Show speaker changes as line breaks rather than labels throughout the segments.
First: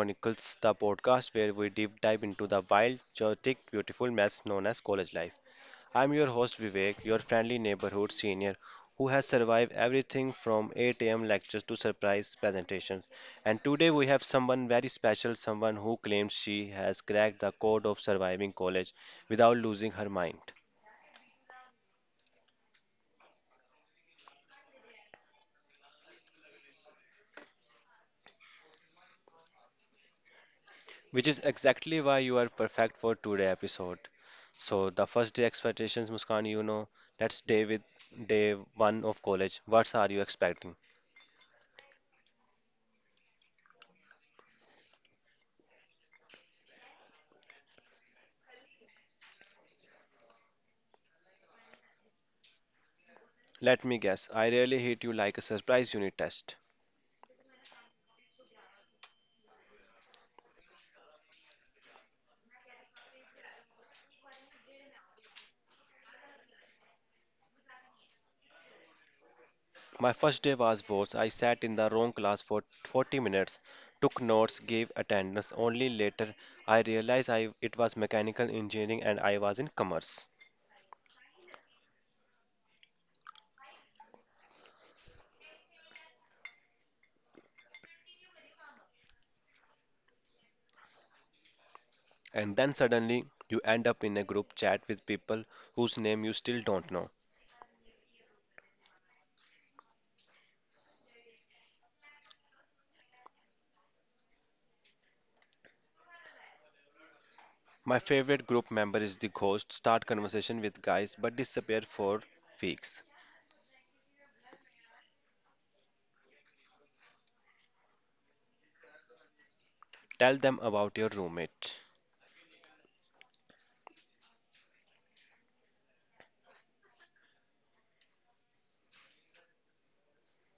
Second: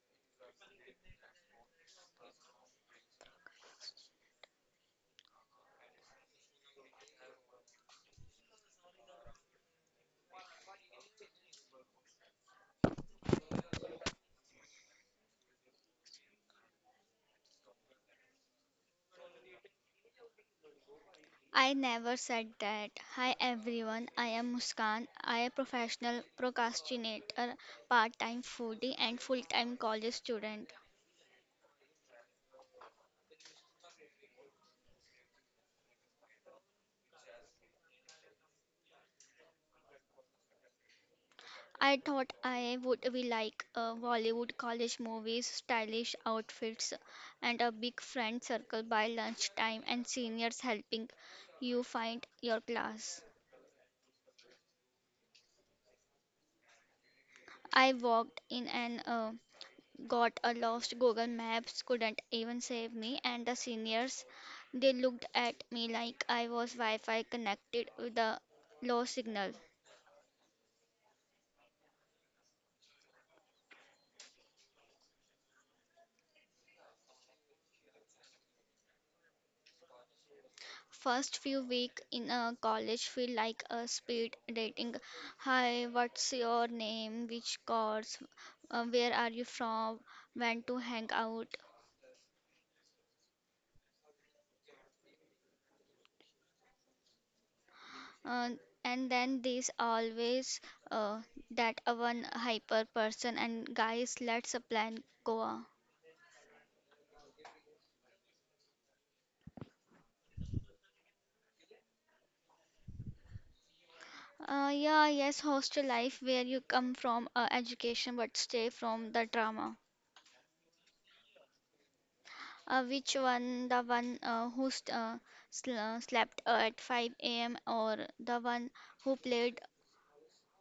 Chronicles, the podcast where we deep dive into the wild, chaotic, beautiful mess known as college life. I'm your host Vivek, your friendly neighborhood senior who has survived everything from 8 a.m. lectures to surprise presentations. And today we have someone very special, someone who claims she has cracked the code of surviving college without losing her mind.
I never said that. Hi everyone, I am Muskan. I am professional procrastinator, part-time foodie and full-time college student.
Which is exactly why you are perfect for today episode. So the first day expectations, Muskan, you know, that's day with day one of college. What are you expecting?
I thought I would be like Bollywood college movies, stylish outfits and a big friend circle by lunchtime and seniors helping you find your class.
Let me guess, I really hit you like a surprise unit test.
I walked in and got a lost Google Maps couldn't even save me and the seniors they looked at me like I was Wi-Fi connected with a low signal.
My first day was worse. I sat in the wrong class for 40 minutes, took notes, gave attendance. Only later I realized it was mechanical engineering and I was in commerce.
First few week in a college feel like a speed dating. Hi, what's your name? Which course? Where are you from? When to hang out?
And then suddenly you end up in a group chat with people whose name you still don't know.
Uh, and then there's always uh, that one hyper person and guys let's a plan Goa.
My favorite group member is the ghost. Start conversation with guys but disappear for weeks.
Yeah, yes, hostel life where you come from education but stay from the drama.
Tell them about your roommate.
Which one, the one who st sl slept at 5 a.m. or the one who played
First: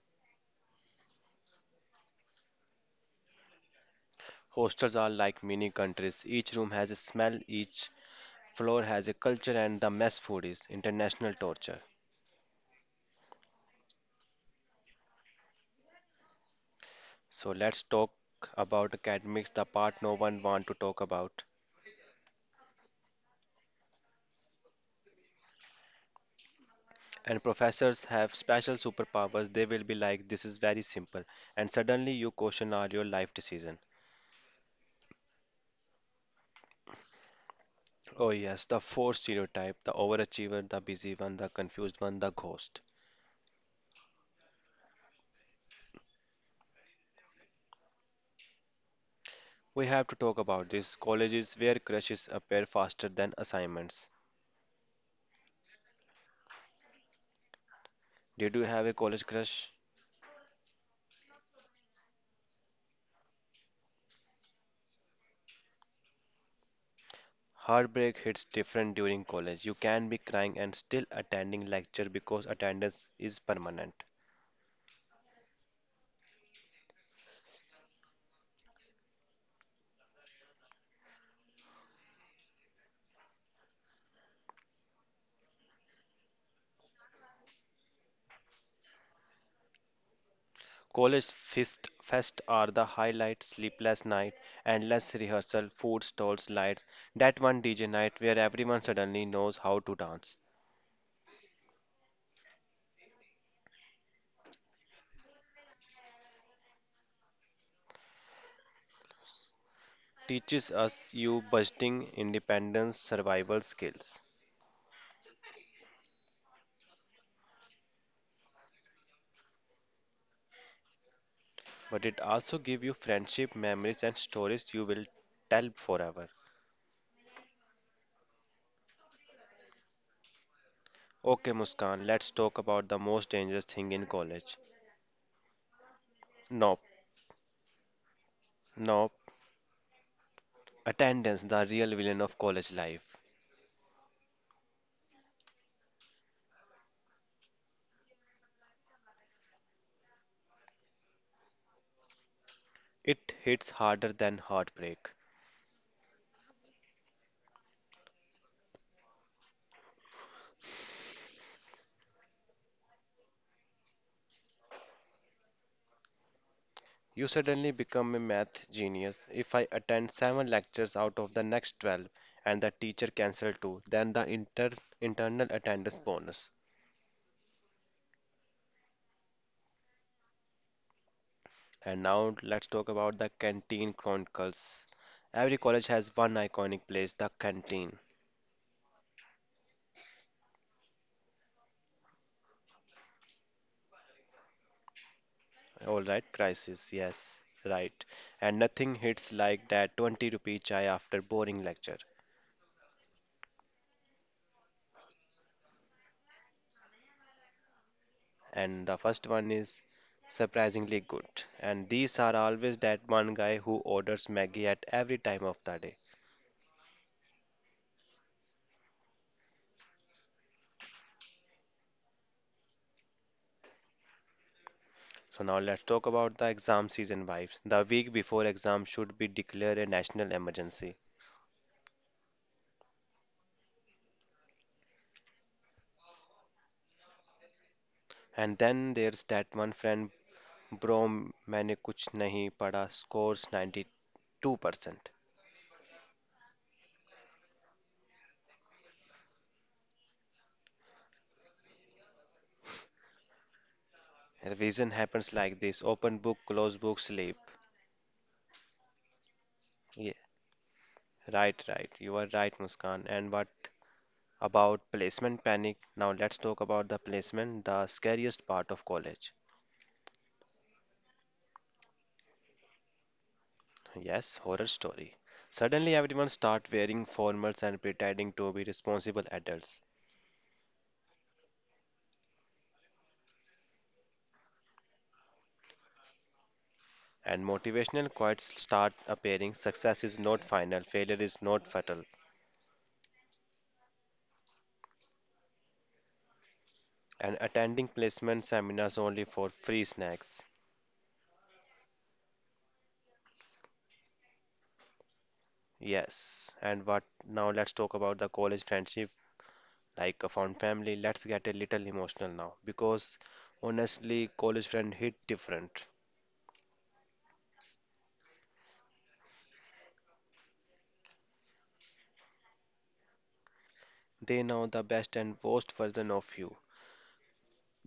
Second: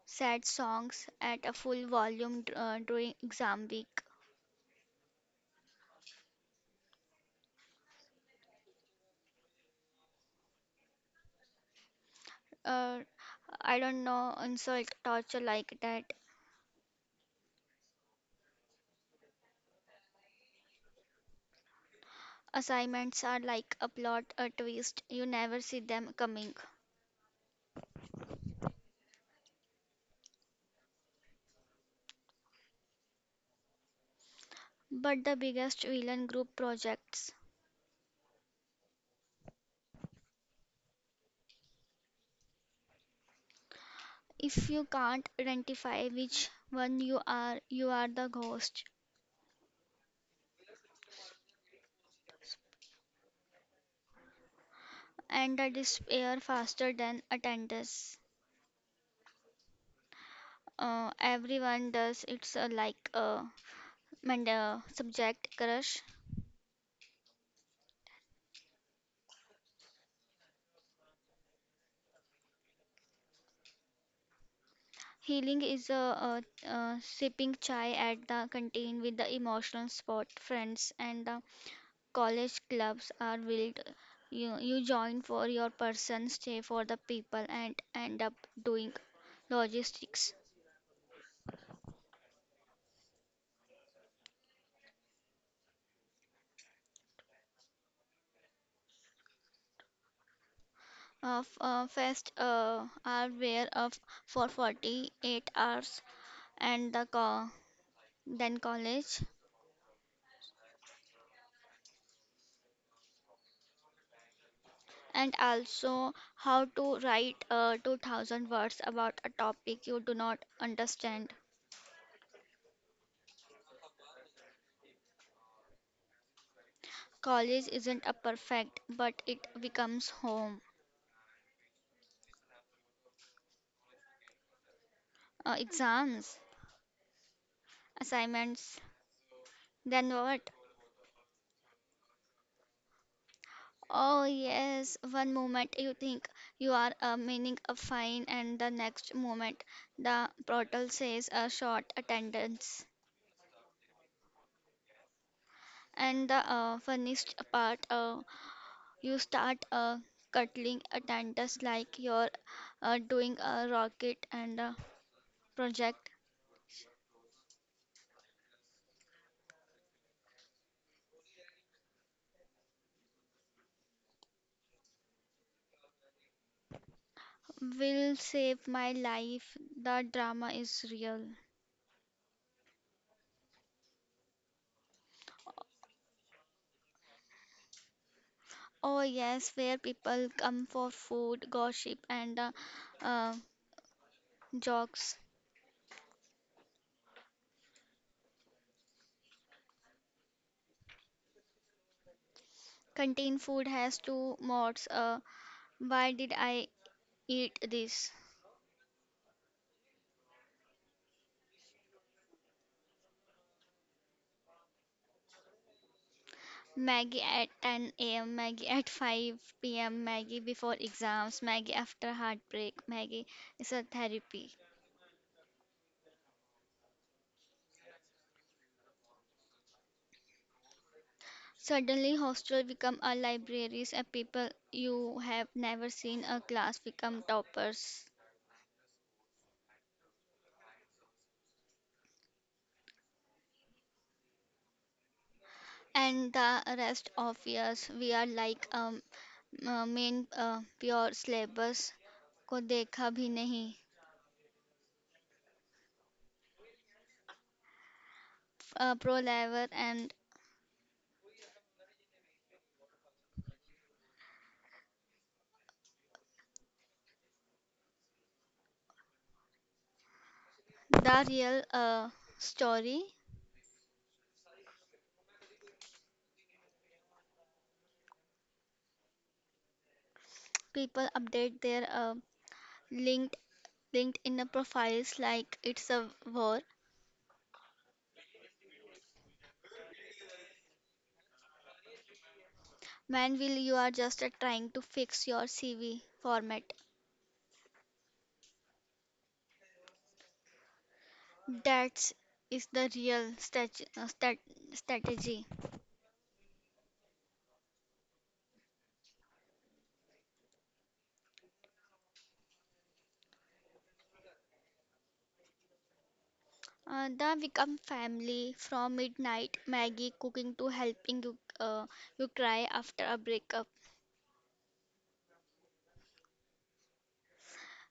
sad songs at a full volume during exam week?
Hostels are like mini countries. Each room has a smell, each floor has a culture, and the mess food is international torture.
Uh, I don't know, insult, torture like that.
So let's talk about academics, the part no one want to talk about.
Assignments are like a plot, a twist. You never see them coming.
And professors have special superpowers. They will be like, this is very simple. And suddenly you question all your life decision.
But the biggest villain group projects.
Oh, yes, the four stereotype the overachiever, the busy one, the confused one, the ghost.
If you can't identify which one you are the ghost.
We have to talk about this. Colleges where crushes appear faster than assignments.
And the despair faster than attendance.
Did you have a college crush?
Everyone does. It's like a subject crush.
Heartbreak hits different during college. You can be crying and still attending lecture because attendance is permanent.
Healing is sipping chai at the canteen with the emotional spot friends and the college clubs are wild. You join for your person, stay for the people, and end up doing logistics
College fist fest are the highlight, sleepless night, endless rehearsal, food stalls, lights, that one DJ night where everyone suddenly knows how to dance.
of fast are where of for 48 hours and the then college
Teaches us you budgeting, independence, survival skills.
and also how to write 2,000 words about a topic you do not understand.
But it also gives you friendship, memories, and stories you will tell forever.
College isn't a perfect but it becomes home.
Okay, Muskan, let's talk about the most dangerous thing in college.
Exams.
Nope,
Assignments.
nope.
Then what?
Attendance, the real villain of college life.
Oh, yes, one moment you think you are meaning a fine, and the next moment the portal says a short attendance.
It hits harder than heartbreak.
And the funniest part, you start cuddling attendance like you're doing a rocket and a project
You suddenly become a math genius. If I attend 7 lectures out of the next 12 and the teacher cancels 2, then the internal attendance bonus.
will save my life. The drama is real.
And now let's talk about the Canteen Chronicles. Every college has one iconic place, the canteen.
Oh, yes, where people come for food, gossip, and uh, jokes.
All right, crisis, yes, right. And nothing hits like that 20 rupee chai after boring lecture.
Contain food has two modes. Why did I eat this?
And the first one is surprisingly good. And these are always that one guy who orders Maggie at every time of the day.
Maggie at 10 a.m., Maggie at 5 p.m., Maggie before exams, Maggie after heartbreak, Maggie is a therapy.
So now let's talk about the exam season vibes. The week before exam should be declared a national emergency.
Suddenly, hostel become a libraries, and people you have never seen a class become toppers.
And then there's that one friend, bro मैंने कुछ नहीं पढ़ा, scores 92%.
And the rest of years we are like main pure syllabus को देखा भी नहीं.
Revision happens like this: open book, close book, sleep.
Pro lever and
Yeah, right, right, you are right, Muskan. And what about placement panic? Now let's talk about the placement, the scariest part of college.
the real story.
Yes, horror story. Suddenly everyone start wearing formals and pretending to be responsible adults.
People update their linked linkedin profiles like it's a war.
And motivational quotes start appearing: success is not final, failure is not fatal.
Man will you are just trying to fix your CV format.
And attending placement seminars only for free snacks.
That's the real strategy.
Yes, and what now let's talk about the college friendship, like a fond family. Let's get a little emotional now, because honestly, college friend hit different.
The become family from midnight Maggie cooking to helping you cry after a breakup.
They know the best and worst version of you,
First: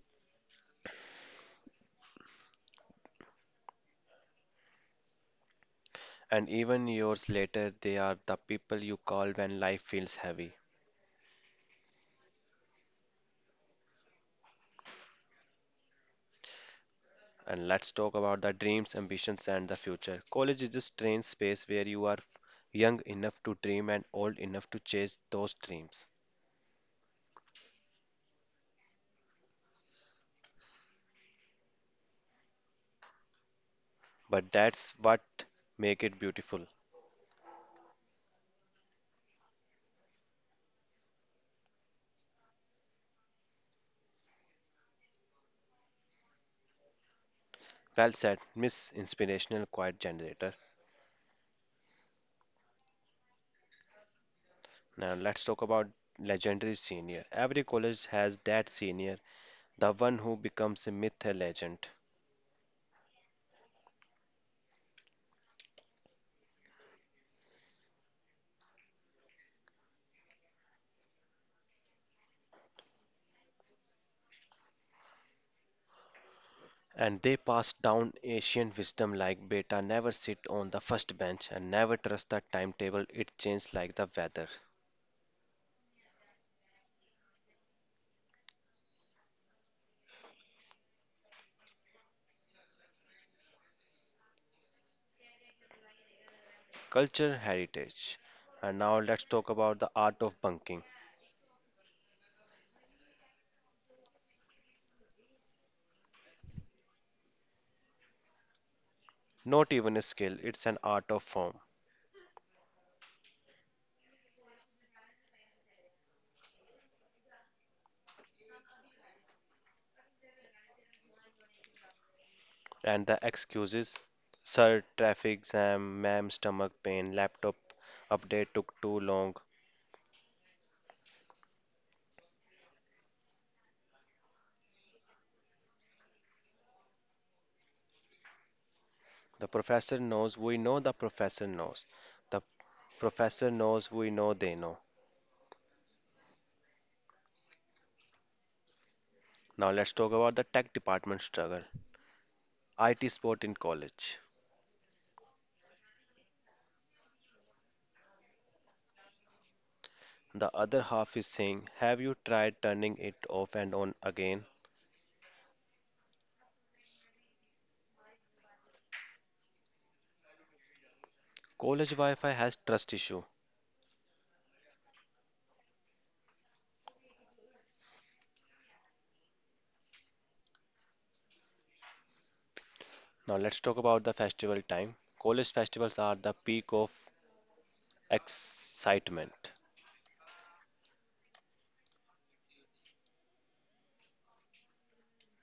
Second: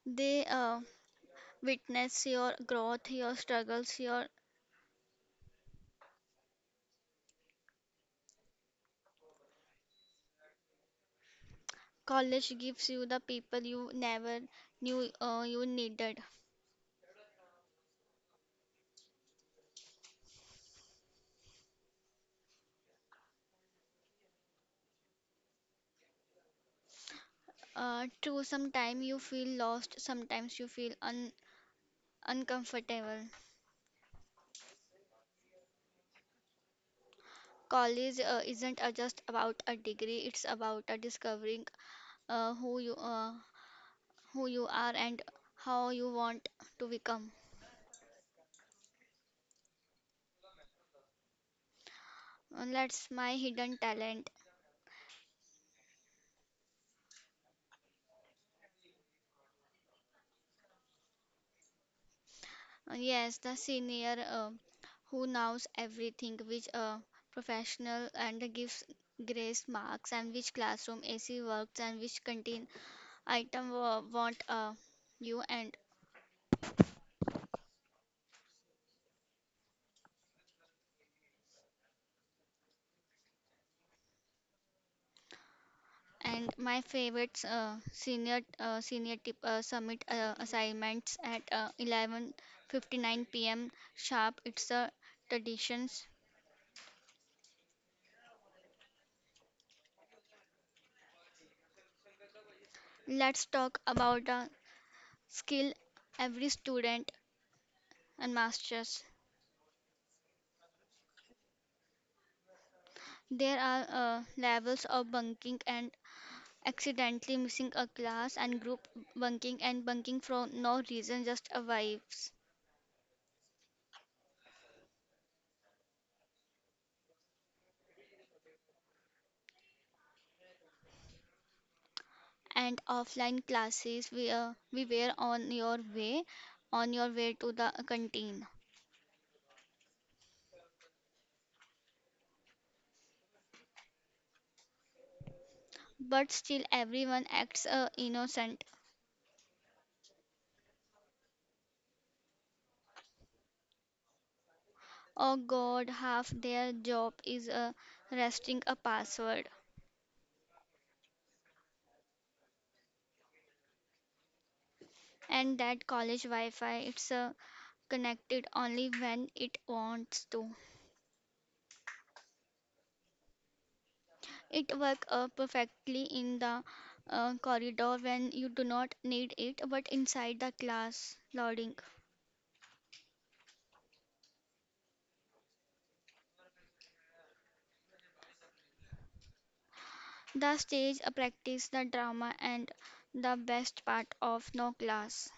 They witness your growth your struggles your
and even years later, they are the people you call when life feels heavy.
college gives you the people you never knew you needed.
And let's talk about the dreams, ambitions, and the future. College is a strange space where you are young enough to dream and old enough to chase those dreams.
True, sometimes you feel lost, sometimes you feel uncomfortable.
But that's what make it beautiful.
College isn't just about a degree, it's about discovering uh, who you uh, who you are and how you want to become.
Well said, Miss Inspirational Quiet Generator.
That's my hidden talent.
Now let's talk about legendary senior. Every college has that senior, the one who becomes a myth, a legend.
Yes, the senior who knows everything, which professional and gives grace marks, and which classroom AC works, and which canteen item want you. and
And they pass down ancient wisdom like beta never sit on the first bench, and never trust the timetable, it changes like the weather.
and my favorite senior tip summit assignments at 11:59 p.m. sharp. It's a traditions.
Culture heritage. And now let's talk about the art of bunking.
Let's talk about a skill every student and masters.
Not even a skill, it's an art of form.
There are levels of bunking and accidentally missing a class and group bunking and bunking for no reason just arrives.
And the excuses: sir, traffic jam, ma'am, stomach pain, laptop update took too long.
And offline classes we were on your way to the canteen.
The professor knows, we know the professor knows. The professor knows, we know they know.
But still everyone acts innocent.
Now let's talk about the tech department struggle. IT support in college.
Oh god half their job is resting a password.
The other half is saying, have you tried turning it off and on again?
And that college wi-fi it's connected only when it wants to.
College Wi-Fi has trust issue.
It works perfectly in the corridor when you do not need it, but inside the class, loading.
Now let's talk about the festival time. College festivals are the peak of excitement.
The stage practice the drama and the best part of no class.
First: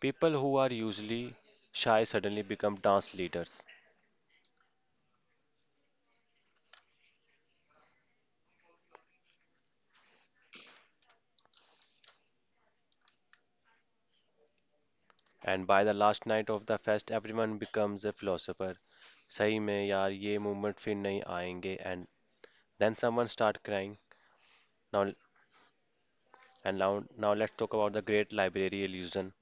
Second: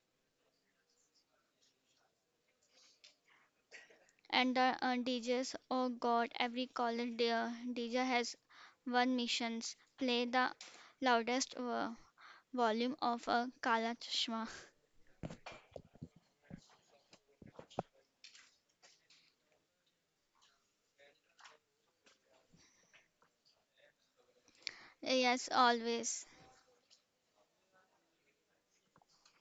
People who are usually shy suddenly become dance leaders.
And the DJs, oh god, every college DJ has one missions play the loudest volume of a Kala Chashma.
And by the last night of the fest, everyone becomes a philosopher. सही में यार ये movement फिर नहीं आएंगे, and then someone start crying. Now
Yes, always.
and now now let's talk about the great library illusion.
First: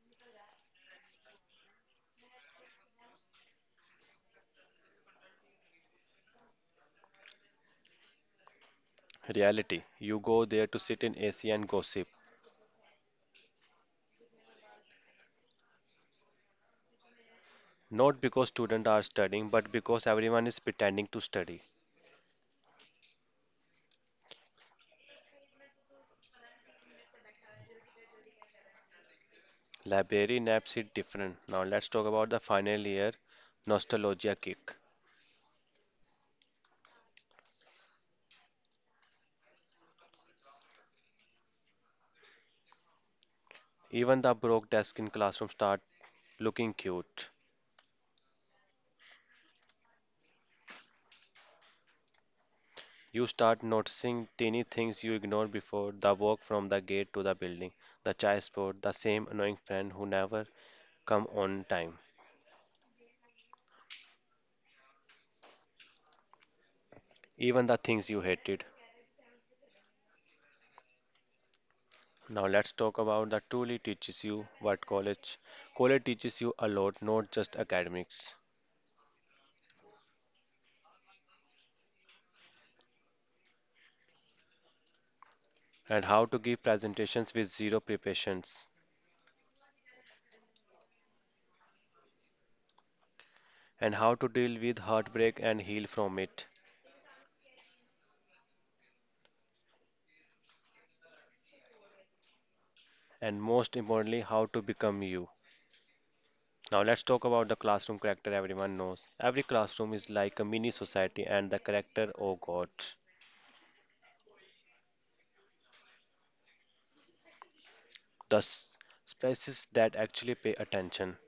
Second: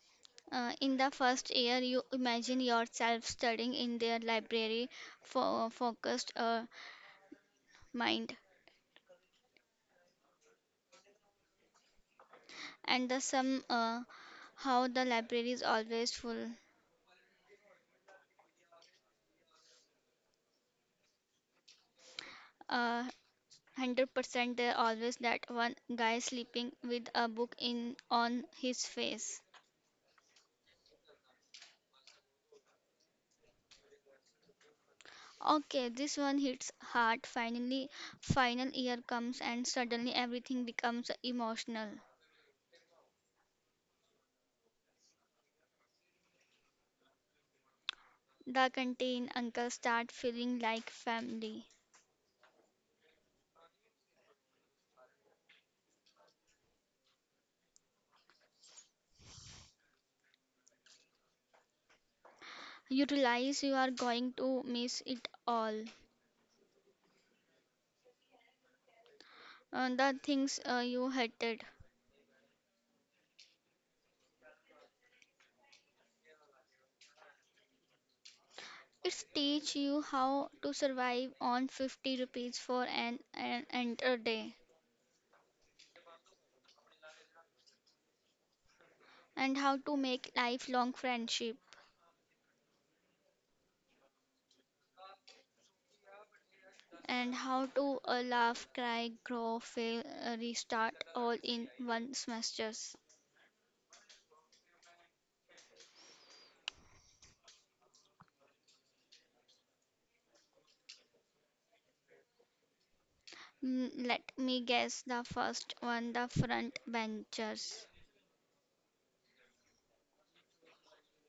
In the first year, you imagine yourself studying in their library for focused mind,
Reality. You go there to sit in AC and gossip.
and the some how the library is always full.
Not because students are studying, but because everyone is pretending to study.
Uh, 100% there always that one guy sleeping with a book in on his face.
Library naps hit different. Now let's talk about the final year nostalgia kick.
Okay, this one hits hard. Finally, final year comes and suddenly everything becomes emotional.
Even the broke desk in classroom start looking cute.
The canteen uncle start feeling like family.
You start noticing tiny things you ignored before: the walk from the gate to the building, the chai spot, the same annoying friend who never come on time,
You realize you are going to miss it all,
even the things you hated.
the things you hated.
Now let's talk about the truly teaches you what college. College teaches you a lot, not just academics,
It's teach you how to survive on 50 rupees for an entire day
and how to give presentations with zero preparations,
and how to make lifelong friendship
and how to deal with heartbreak and heal from it,
and how to laugh cry grow fail restart all in one semesters.
and most importantly, how to become you. Now let's talk about the classroom character everyone knows. Every classroom is like a mini society and the character, oh god,
Mm, let me guess the first one the front benchers.
the species that actually pay attention.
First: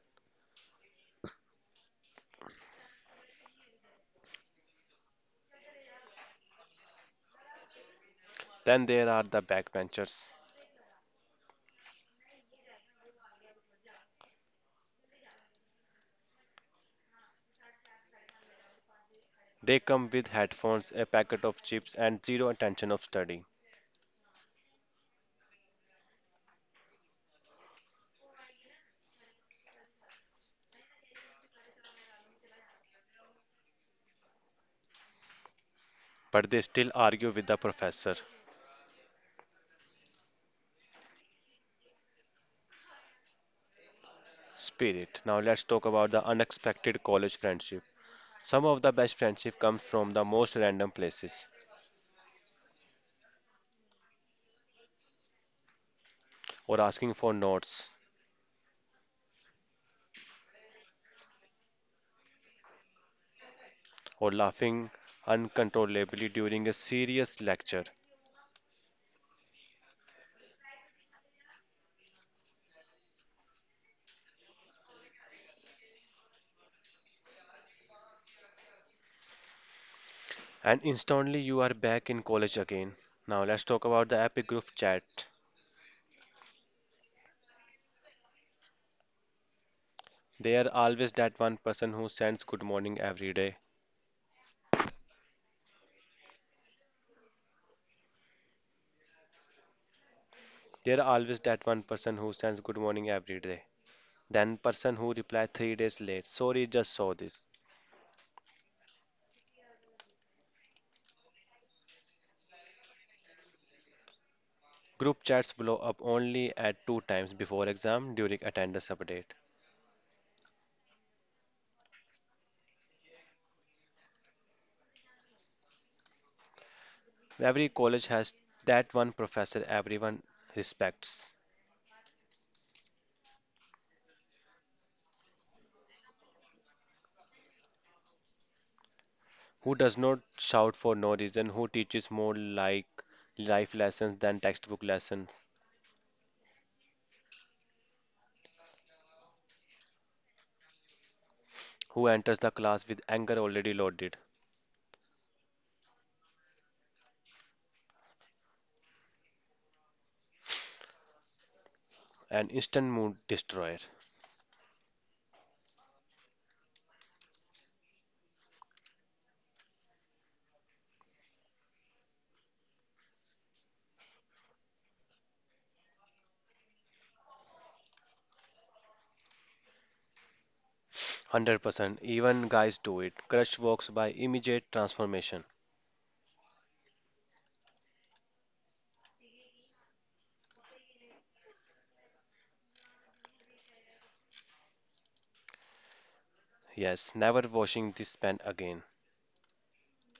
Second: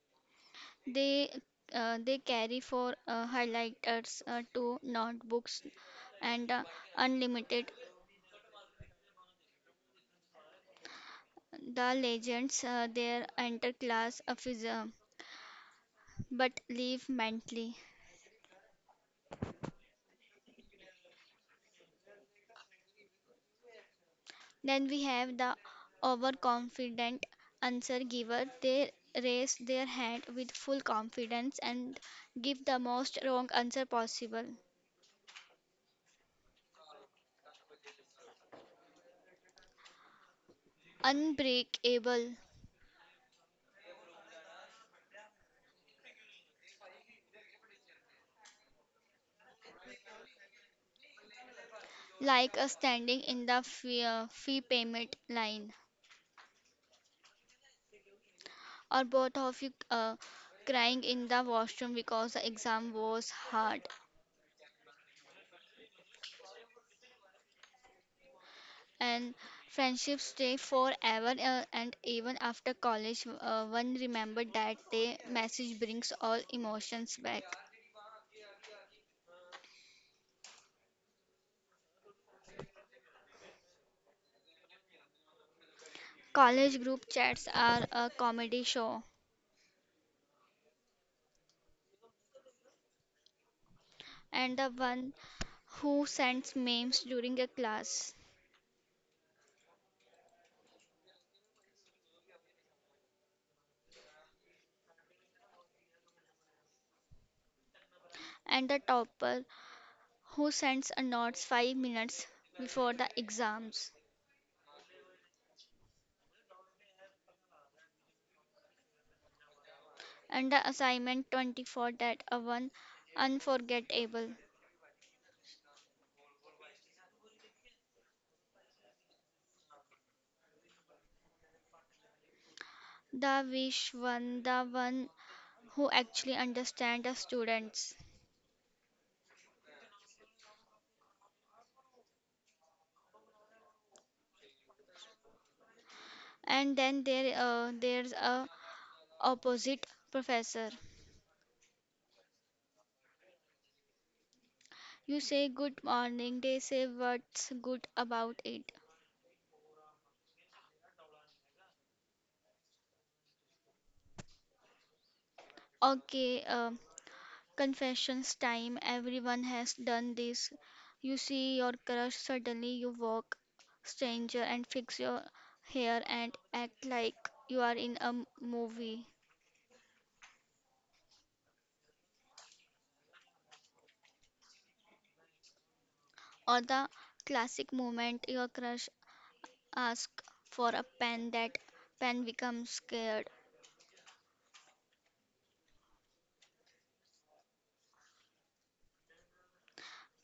They they carry for highlighters to notebooks and unlimited
Then there are the backbenchers.
the legends their interclass affism but leave mentally.
They come with headphones, a packet of chips and zero attention of study.
Then we have the overconfident answer giver. They raise their hand with full confidence and give the most wrong answer possible.
But they still argue with the professor.
Unbreakable,
Spirit. Now let's talk about the unexpected college friendship. Some of the best friendship comes from the most random places,
like a standing in the fee payment line.
or asking for notes,
Or both of you crying in the washroom because the exam was hard.
or laughing uncontrollably during a serious lecture.
And friendships stay forever, and even after college, one remember that the message brings all emotions back.
And instantly you are back in college again. Now let's talk about the epic group chat.
College group chats are a comedy show,
There are always that one person who sends good morning every day.
and the one who sends memes during a class,
There are always that one person who sends good morning every day. Then person who replied 3 days late. Sorry, just saw this.
and the topper who sends a notes 5 minutes before the exams.
Group chats blow up only at two times, before exam during attendance update.
And the assignment 24 that a one unforgettable.
Every college has that one professor everyone respects.
The wish one, the one who actually understand the students.
Who does not shout for no reason? Who teaches more like life lessons than textbook lessons?
And then there's a opposite professor.
Who enters the class with anger already loaded?
You say good morning, they say what's good about it.
An instant mood destroyer.
Okay, confessions time, everyone has done this. You see your crush, suddenly you walk stranger and fix your hair and act like you are in a movie.
100%. Even guys do it. Crush walks by, immediate transformation.
Or the classic moment your crush asks for a pen that pen becomes scared.
Yes, never washing this pen again.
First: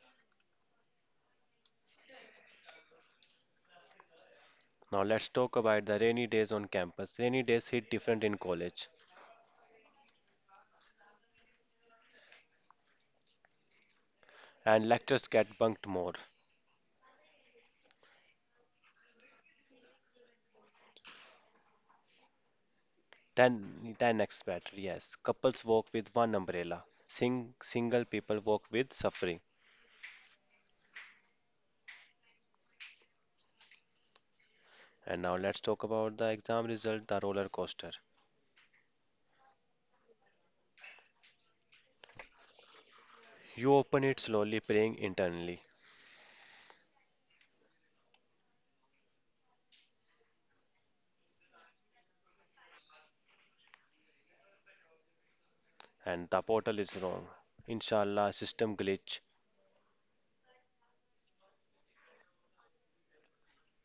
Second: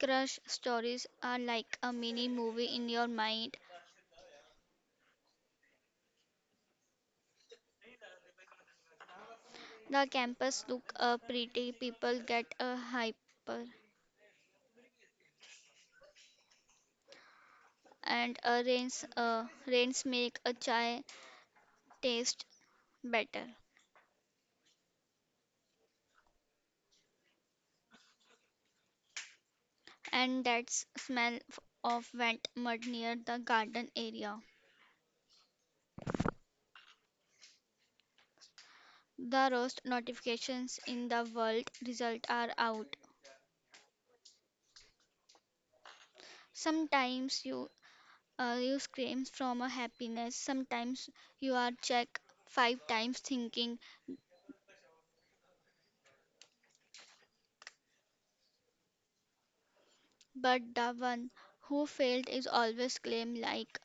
Crush stories are like a mini movie in your mind.
Now let's talk about the rainy days on campus. Rainy days hit different in college,
The campus look pretty, people get a hyper
and lectures get bunked more
and rains make a chai taste better.
than expected. Yes, couples walk with one umbrella. Sing, single people walk with suffering.
And that smell of wet mud near the garden area.
And now let's talk about the exam result, the roller coaster.
The roast notifications in the world result are out.
You open it slowly, praying internally,
Sometimes you scream from a happiness. Sometimes you are checked five times thinking,
and the portal is wrong. Inshallah, system glitch.
but the one who failed is always claimed like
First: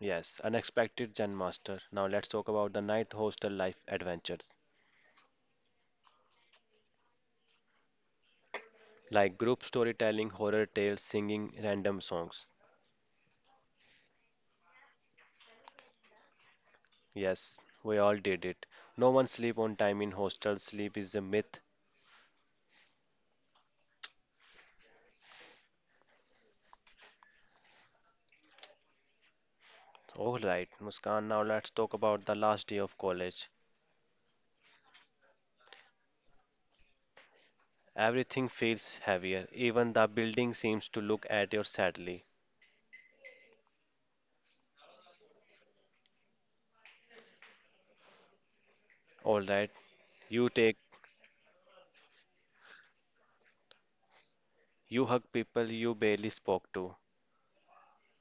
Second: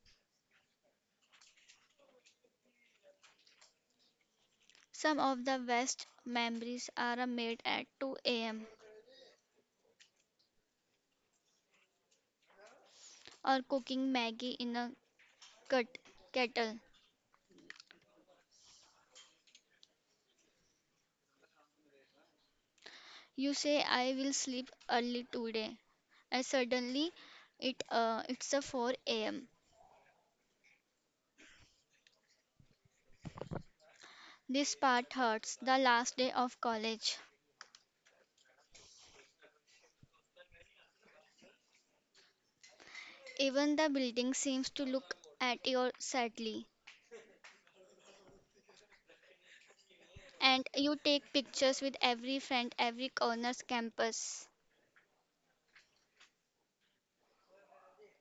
Yes, unexpected Zen master. Now let's talk about the night hostel life adventures,
some of the best memories are made at 2 a.m.
like group storytelling, horror tales, singing random songs.
or cooking Maggie in a cut kettle.
Yes, we all did it. No one sleep on time in hostel. Sleep is a myth.
You say I will sleep early today. And suddenly it's a 4 a.m.
All right, Muskan. Now let's talk about the last day of college.
This part hurts. The last day of college.
Everything feels heavier. Even the building seems to look at you sadly.
Even the building seems to look at you sadly.
All right, you
And
take,
you take pictures with every friend, every corner's campus.
you hug people you barely spoke to.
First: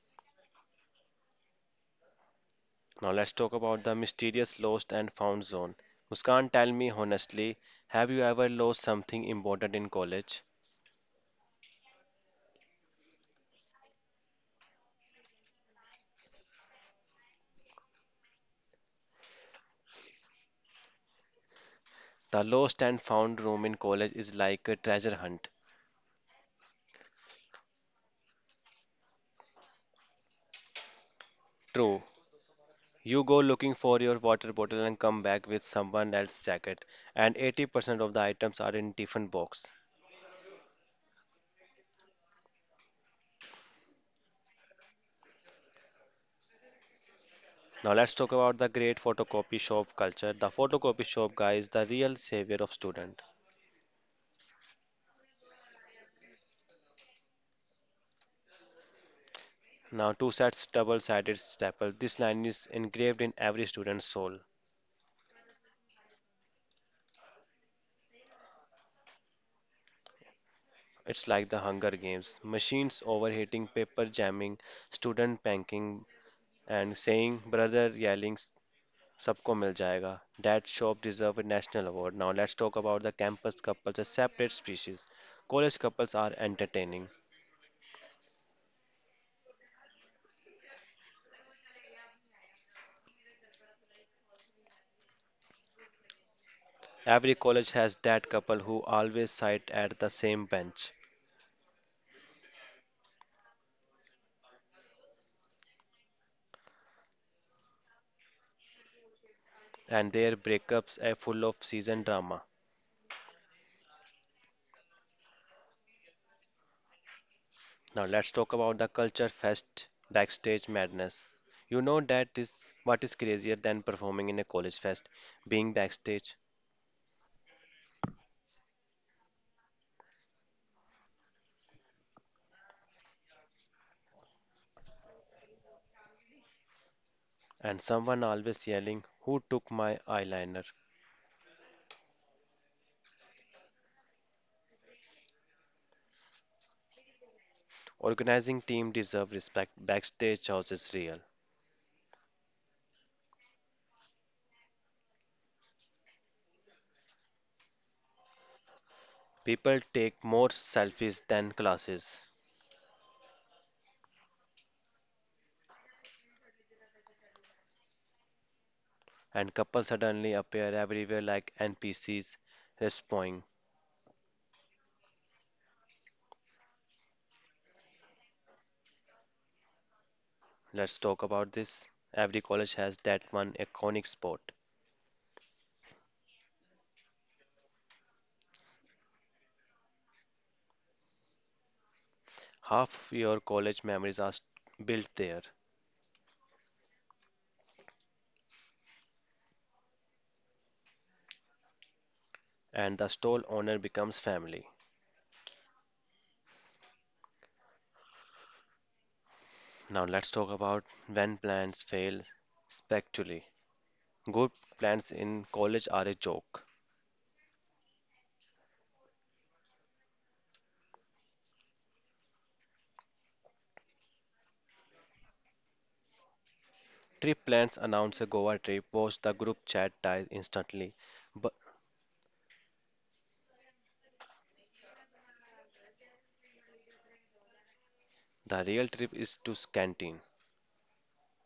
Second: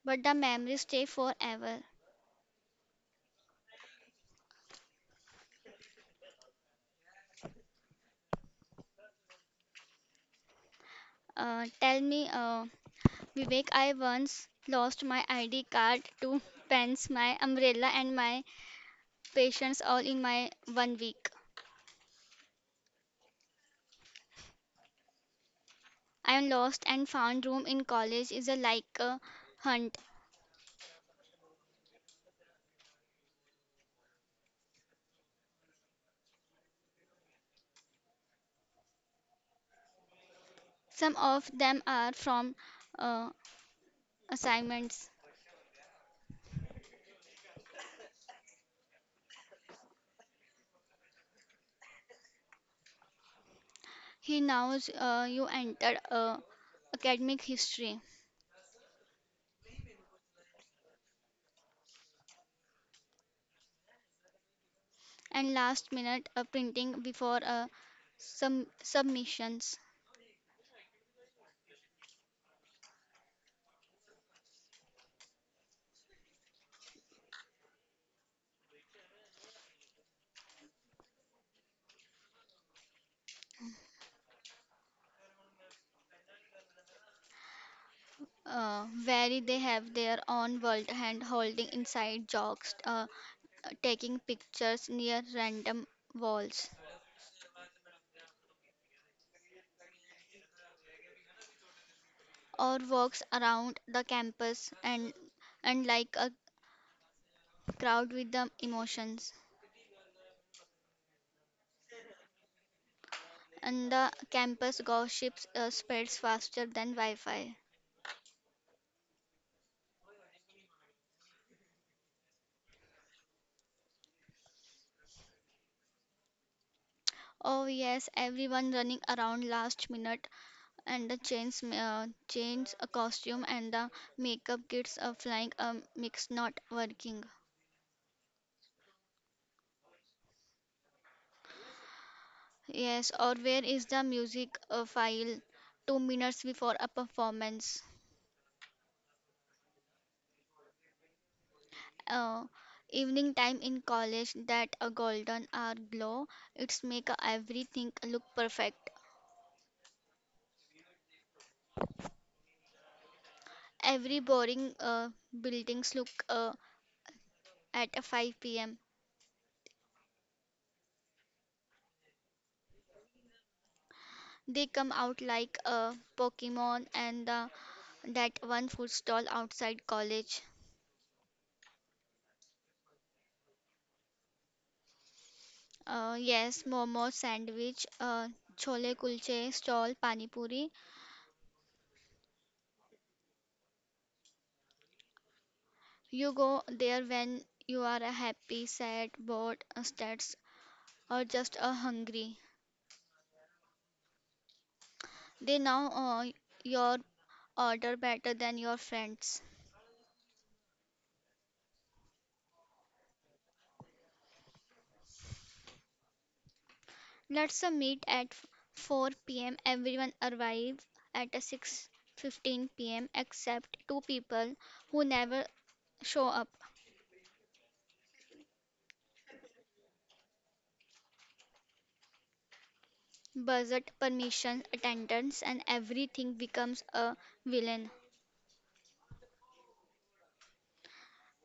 But the memories stay forever.
Now let's talk about the mysterious lost and found zone. Muskan, tell me honestly, have you ever lost something important in college?
Tell me, Vivek, I once lost my ID card, two pens, my umbrella, and my patience all in my one week.
The lost and found room in college is like a treasure hunt.
I'm lost and found room in college is a like a hunt.
True. You go looking for your water bottle and come back with someone else's jacket, and 80% of the items are in different box.
Some of them are from uh, assignments.
Now let's talk about the great photocopy shop culture. The photocopy shop guy is the real savior of student.
He knows you entered academic history
Now, two sets, double-sided, staple. This line is engraved in every student's soul.
and last minute printing before some submissions.
It's like the Hunger Games: machines overheating, paper jamming, student panking and saying brother, yelling सबको मिल जाएगा. That shop deserve a national award. Now let's talk about the campus couples, a separate species. College couples are entertaining.
Where they have their own world hand holding inside jokes, taking pictures near random walls
Every college has that couple who always sit at the same bench,
or walks around the campus and like a crowd with the emotions,
and their breakups are full of season drama.
and the campus gossip spreads faster than Wi Fi.
Now let's talk about the culture fest backstage madness. You know that is what is crazier than performing in a college fest, being backstage,
Oh, yes, everyone running around last minute, and the chains, a costume, and the makeup kits are flying, a mix not working.
and someone always yelling, "Who took my eyeliner?"
Yes, or where is the music file? 2 minutes before a performance.
Organizing team deserve respect. Backstage house is real.
Uh, Evening time in college that a golden hour glow. It's make everything look perfect.
People take more selfies than classes.
Every boring buildings look at a 5 p.m.
And couples suddenly appear everywhere like NPCs respawning.
They come out like a Pokemon and that one food stall outside college.
Let's talk about this. Every college has that one iconic spot.
Yes, momo, sandwich, chole kulche stall, pani puri.
Half of your college memories are built there,
You go there when you are a happy, sad, bored, stressed, or just hungry.
and the stall owner becomes family.
They know your order better than your friends.
Now let's talk about when plans fail spectacularly. Good plans in college are a joke.
Let's meet at 4 p.m. Everyone arrive at 6:15 p.m. except two people who never show up.
Trip plans announce a Goa trip, post the group chat dies instantly, but
Budget, permission, attendance, and everything becomes a villain,
the real trip is to canteen.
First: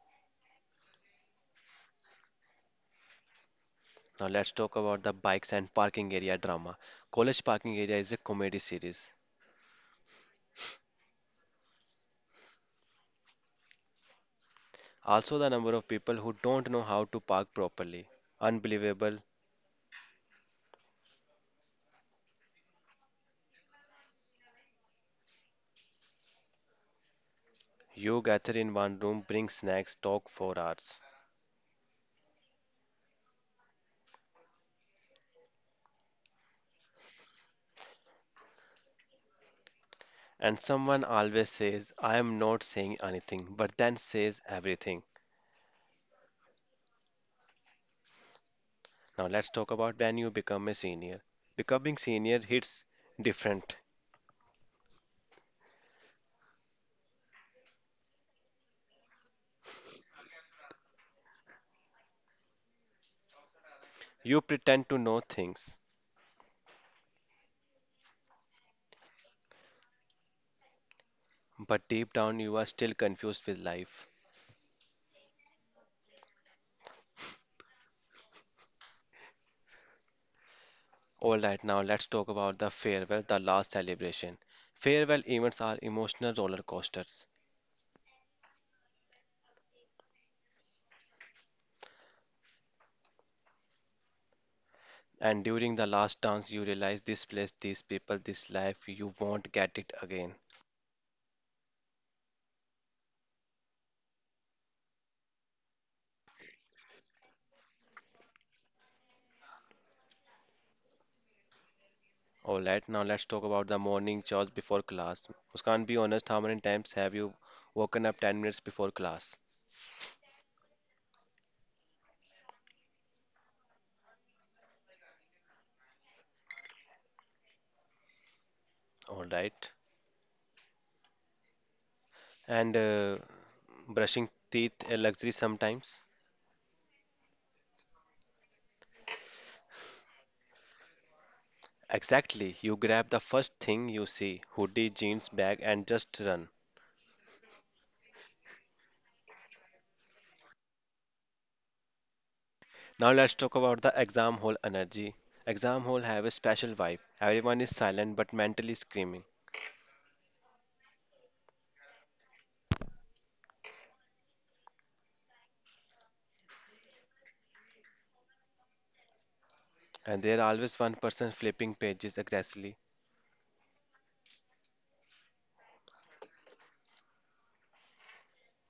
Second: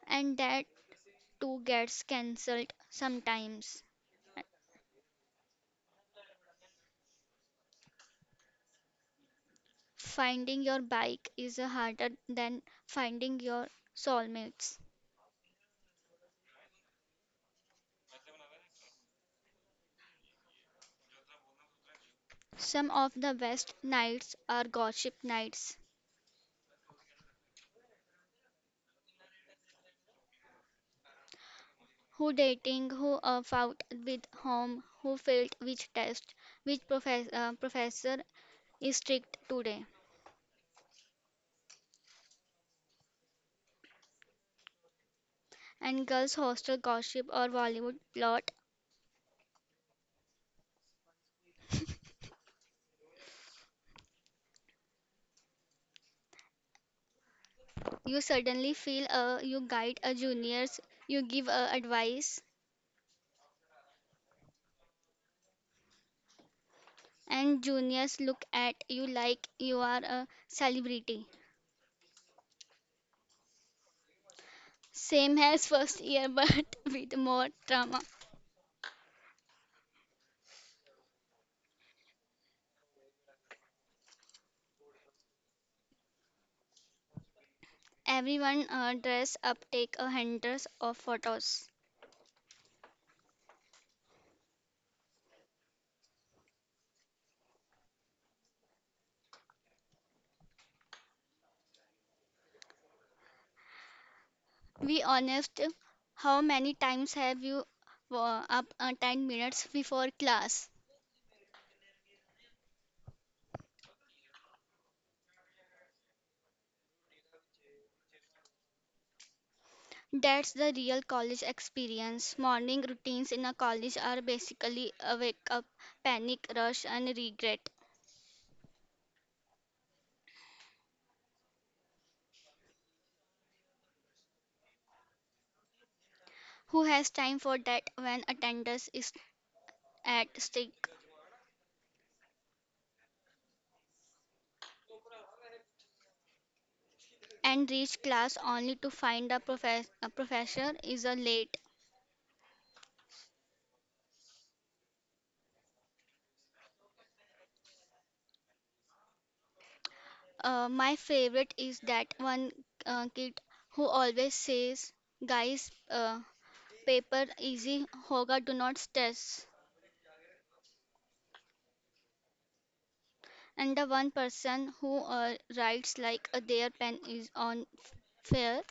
and that too gets cancelled sometimes.
Now let's talk about the bikes and parking area drama. College Parking Area is a comedy series.
Finding your bike is harder than finding your soulmates.
Also, the number of people who don't know how to park properly. Unbelievable.
Some of the best nights are gossip nights.
You gather in one room, bring snacks, talk for hours.
Who dating, who out with whom, who failed which test, which professor is strict today,
And someone always says, I am not saying anything, but then says everything.
and girls' hostel gossip or Bollywood plot.
Now let's talk about when you become a senior. Becoming senior hits different.
You suddenly feel you guide a juniors, you give advice,
You pretend to know things,
and juniors look at you like you are a celebrity.
but deep down you are still confused with life.
Same as first year, but with more drama.
All right, now let's talk about the farewell, the last celebration. Farewell events are emotional roller coasters.
Everyone dress up, take a hundreds of photos.
And during the last dance, you realize this place, these people, this life, you won't get it again.
Be honest, how many times have you up 10 minutes before class?
All right, now let's talk about the morning chores before class. Muskan, be honest, how many times have you woken up 10 minutes before class?
That's the real college experience. Morning routines in a college are basically a wake up, panic, rush, and regret.
All right. And brushing teeth a luxury sometimes?
Who has time for that when attendance is at stake?
Exactly. You grab the first thing you see: hoodie, jeans, bag, and just run.
And reach class only to find a professor is a late.
Now let's talk about the exam hall energy. Exam hall have a special vibe. Everyone is silent but mentally screaming,
My favorite is that one kid who always says, guys, paper easy hoga do not stress
and there are always one person flipping pages aggressively.
and the one person who writes like their pen is on fair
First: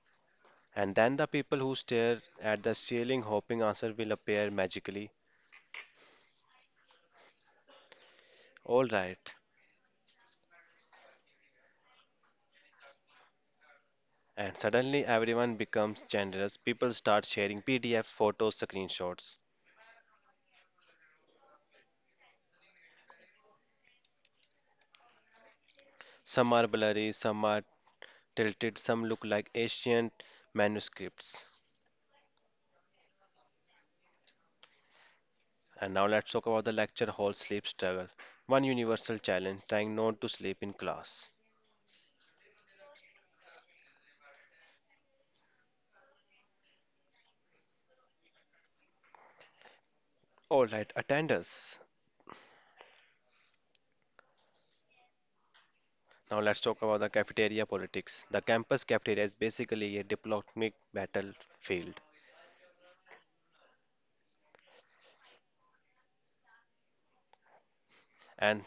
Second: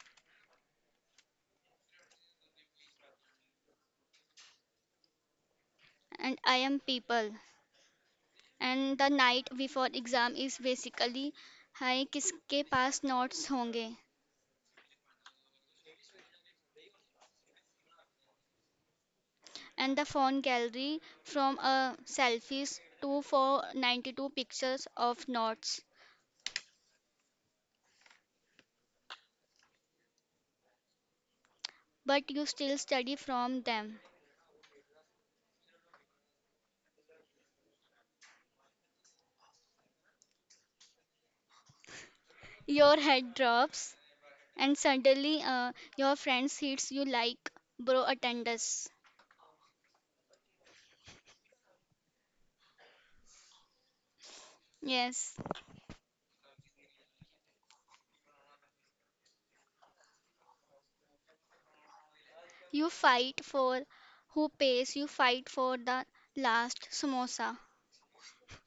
And then the people who stare at the ceiling hoping answer will appear magically.
and I am people
All
and the
right.
night before exam is basically hi kiske paas notes honge
And suddenly everyone becomes generous. People start sharing PDF photos, screenshots.
and the phone gallery from selfies to 92 pictures of notes
Some are blurry, some are tilted, some look like ancient manuscripts.
but you still study from them.
And now let's talk about the lecture hall sleep struggle. One universal challenge: trying not to sleep in class.
Your head drops and suddenly your friends hits you like bro attendance.
All right, attenders.
Yes,
Now let's talk about the cafeteria politics. The campus cafeteria is basically a diplomatic battlefield,
you fight for who pays, you fight for the last samosa.
and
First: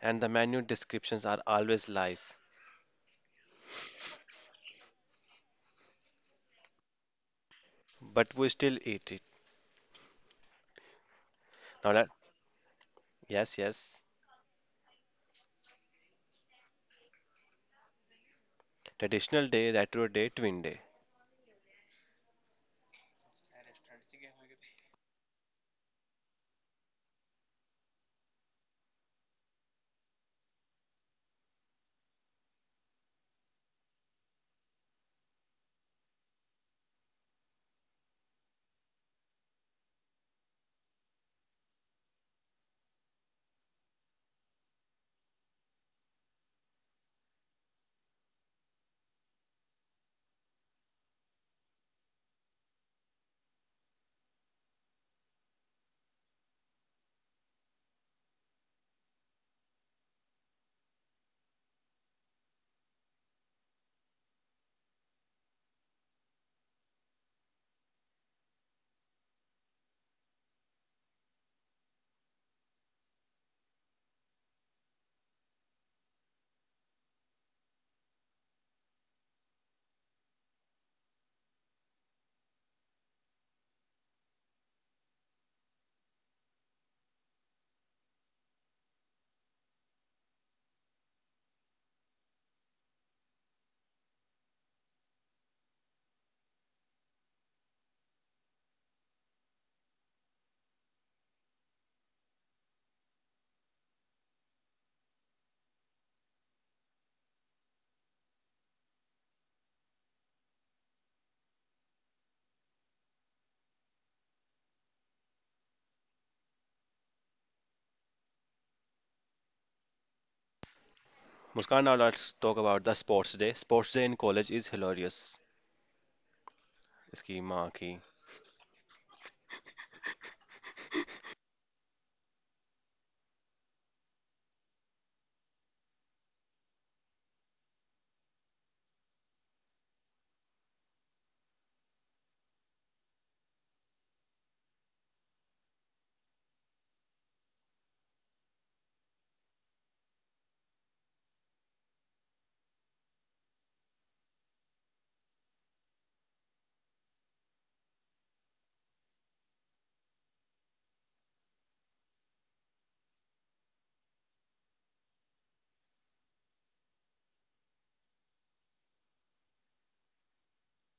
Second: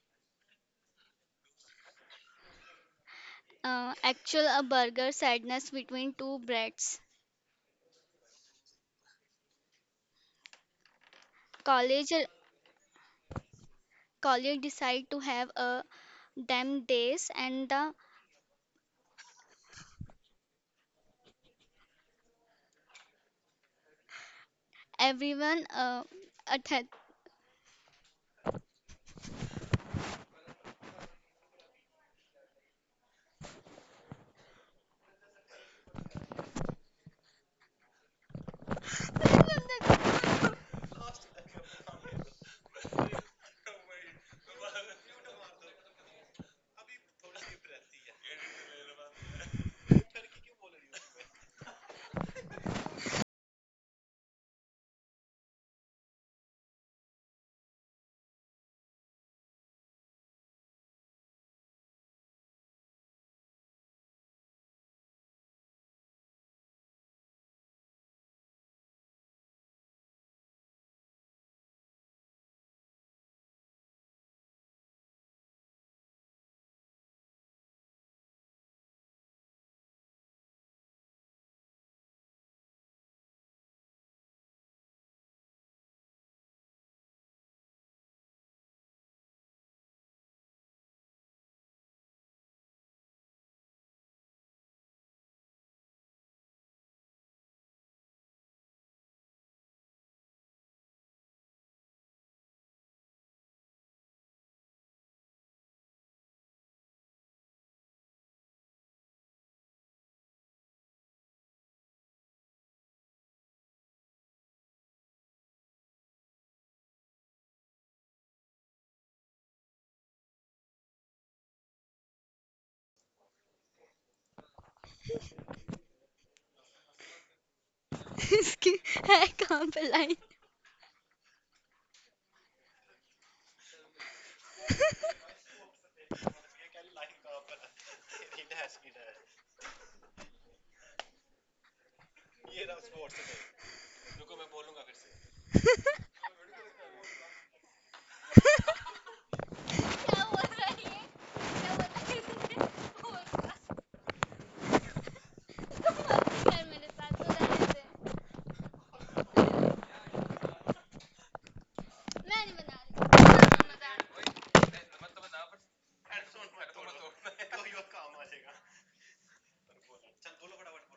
and the menu descriptions are always lies,
Actual a burger sadness between two breads.
but we still eat it. Now let
College
yes yes
college decide to have a them days and the
traditional day, retro day, twin day.
everyone attend.
Muskan, now let's talk about the sports day. Sports day in college is hilarious. इसकी माँ की.
इसकी- है कहाँ पे line? क्या बोल रही है? क्या बोला है बोल रहा। तुम मत यार मेरे साथ, बना रहे मैं नहीं बना रही।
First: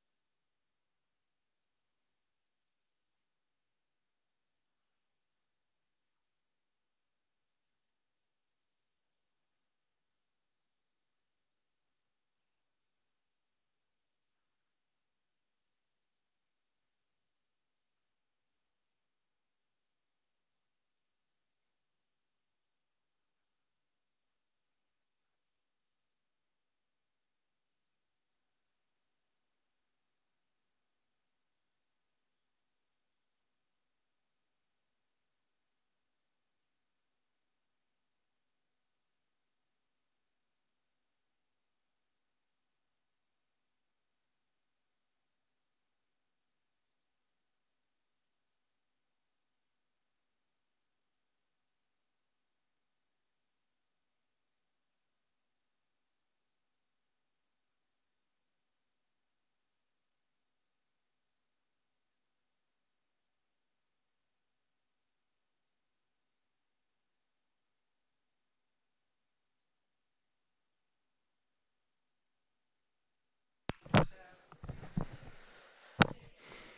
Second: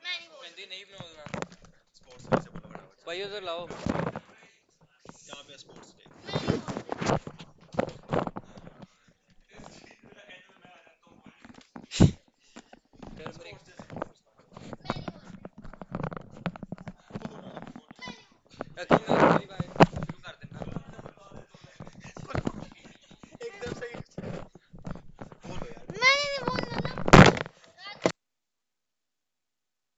मेहंदी नहीं बोलना भाई उधर लाओ बनाऊंगा यकीन नहीं भाई मैंने नहीं बोलना ना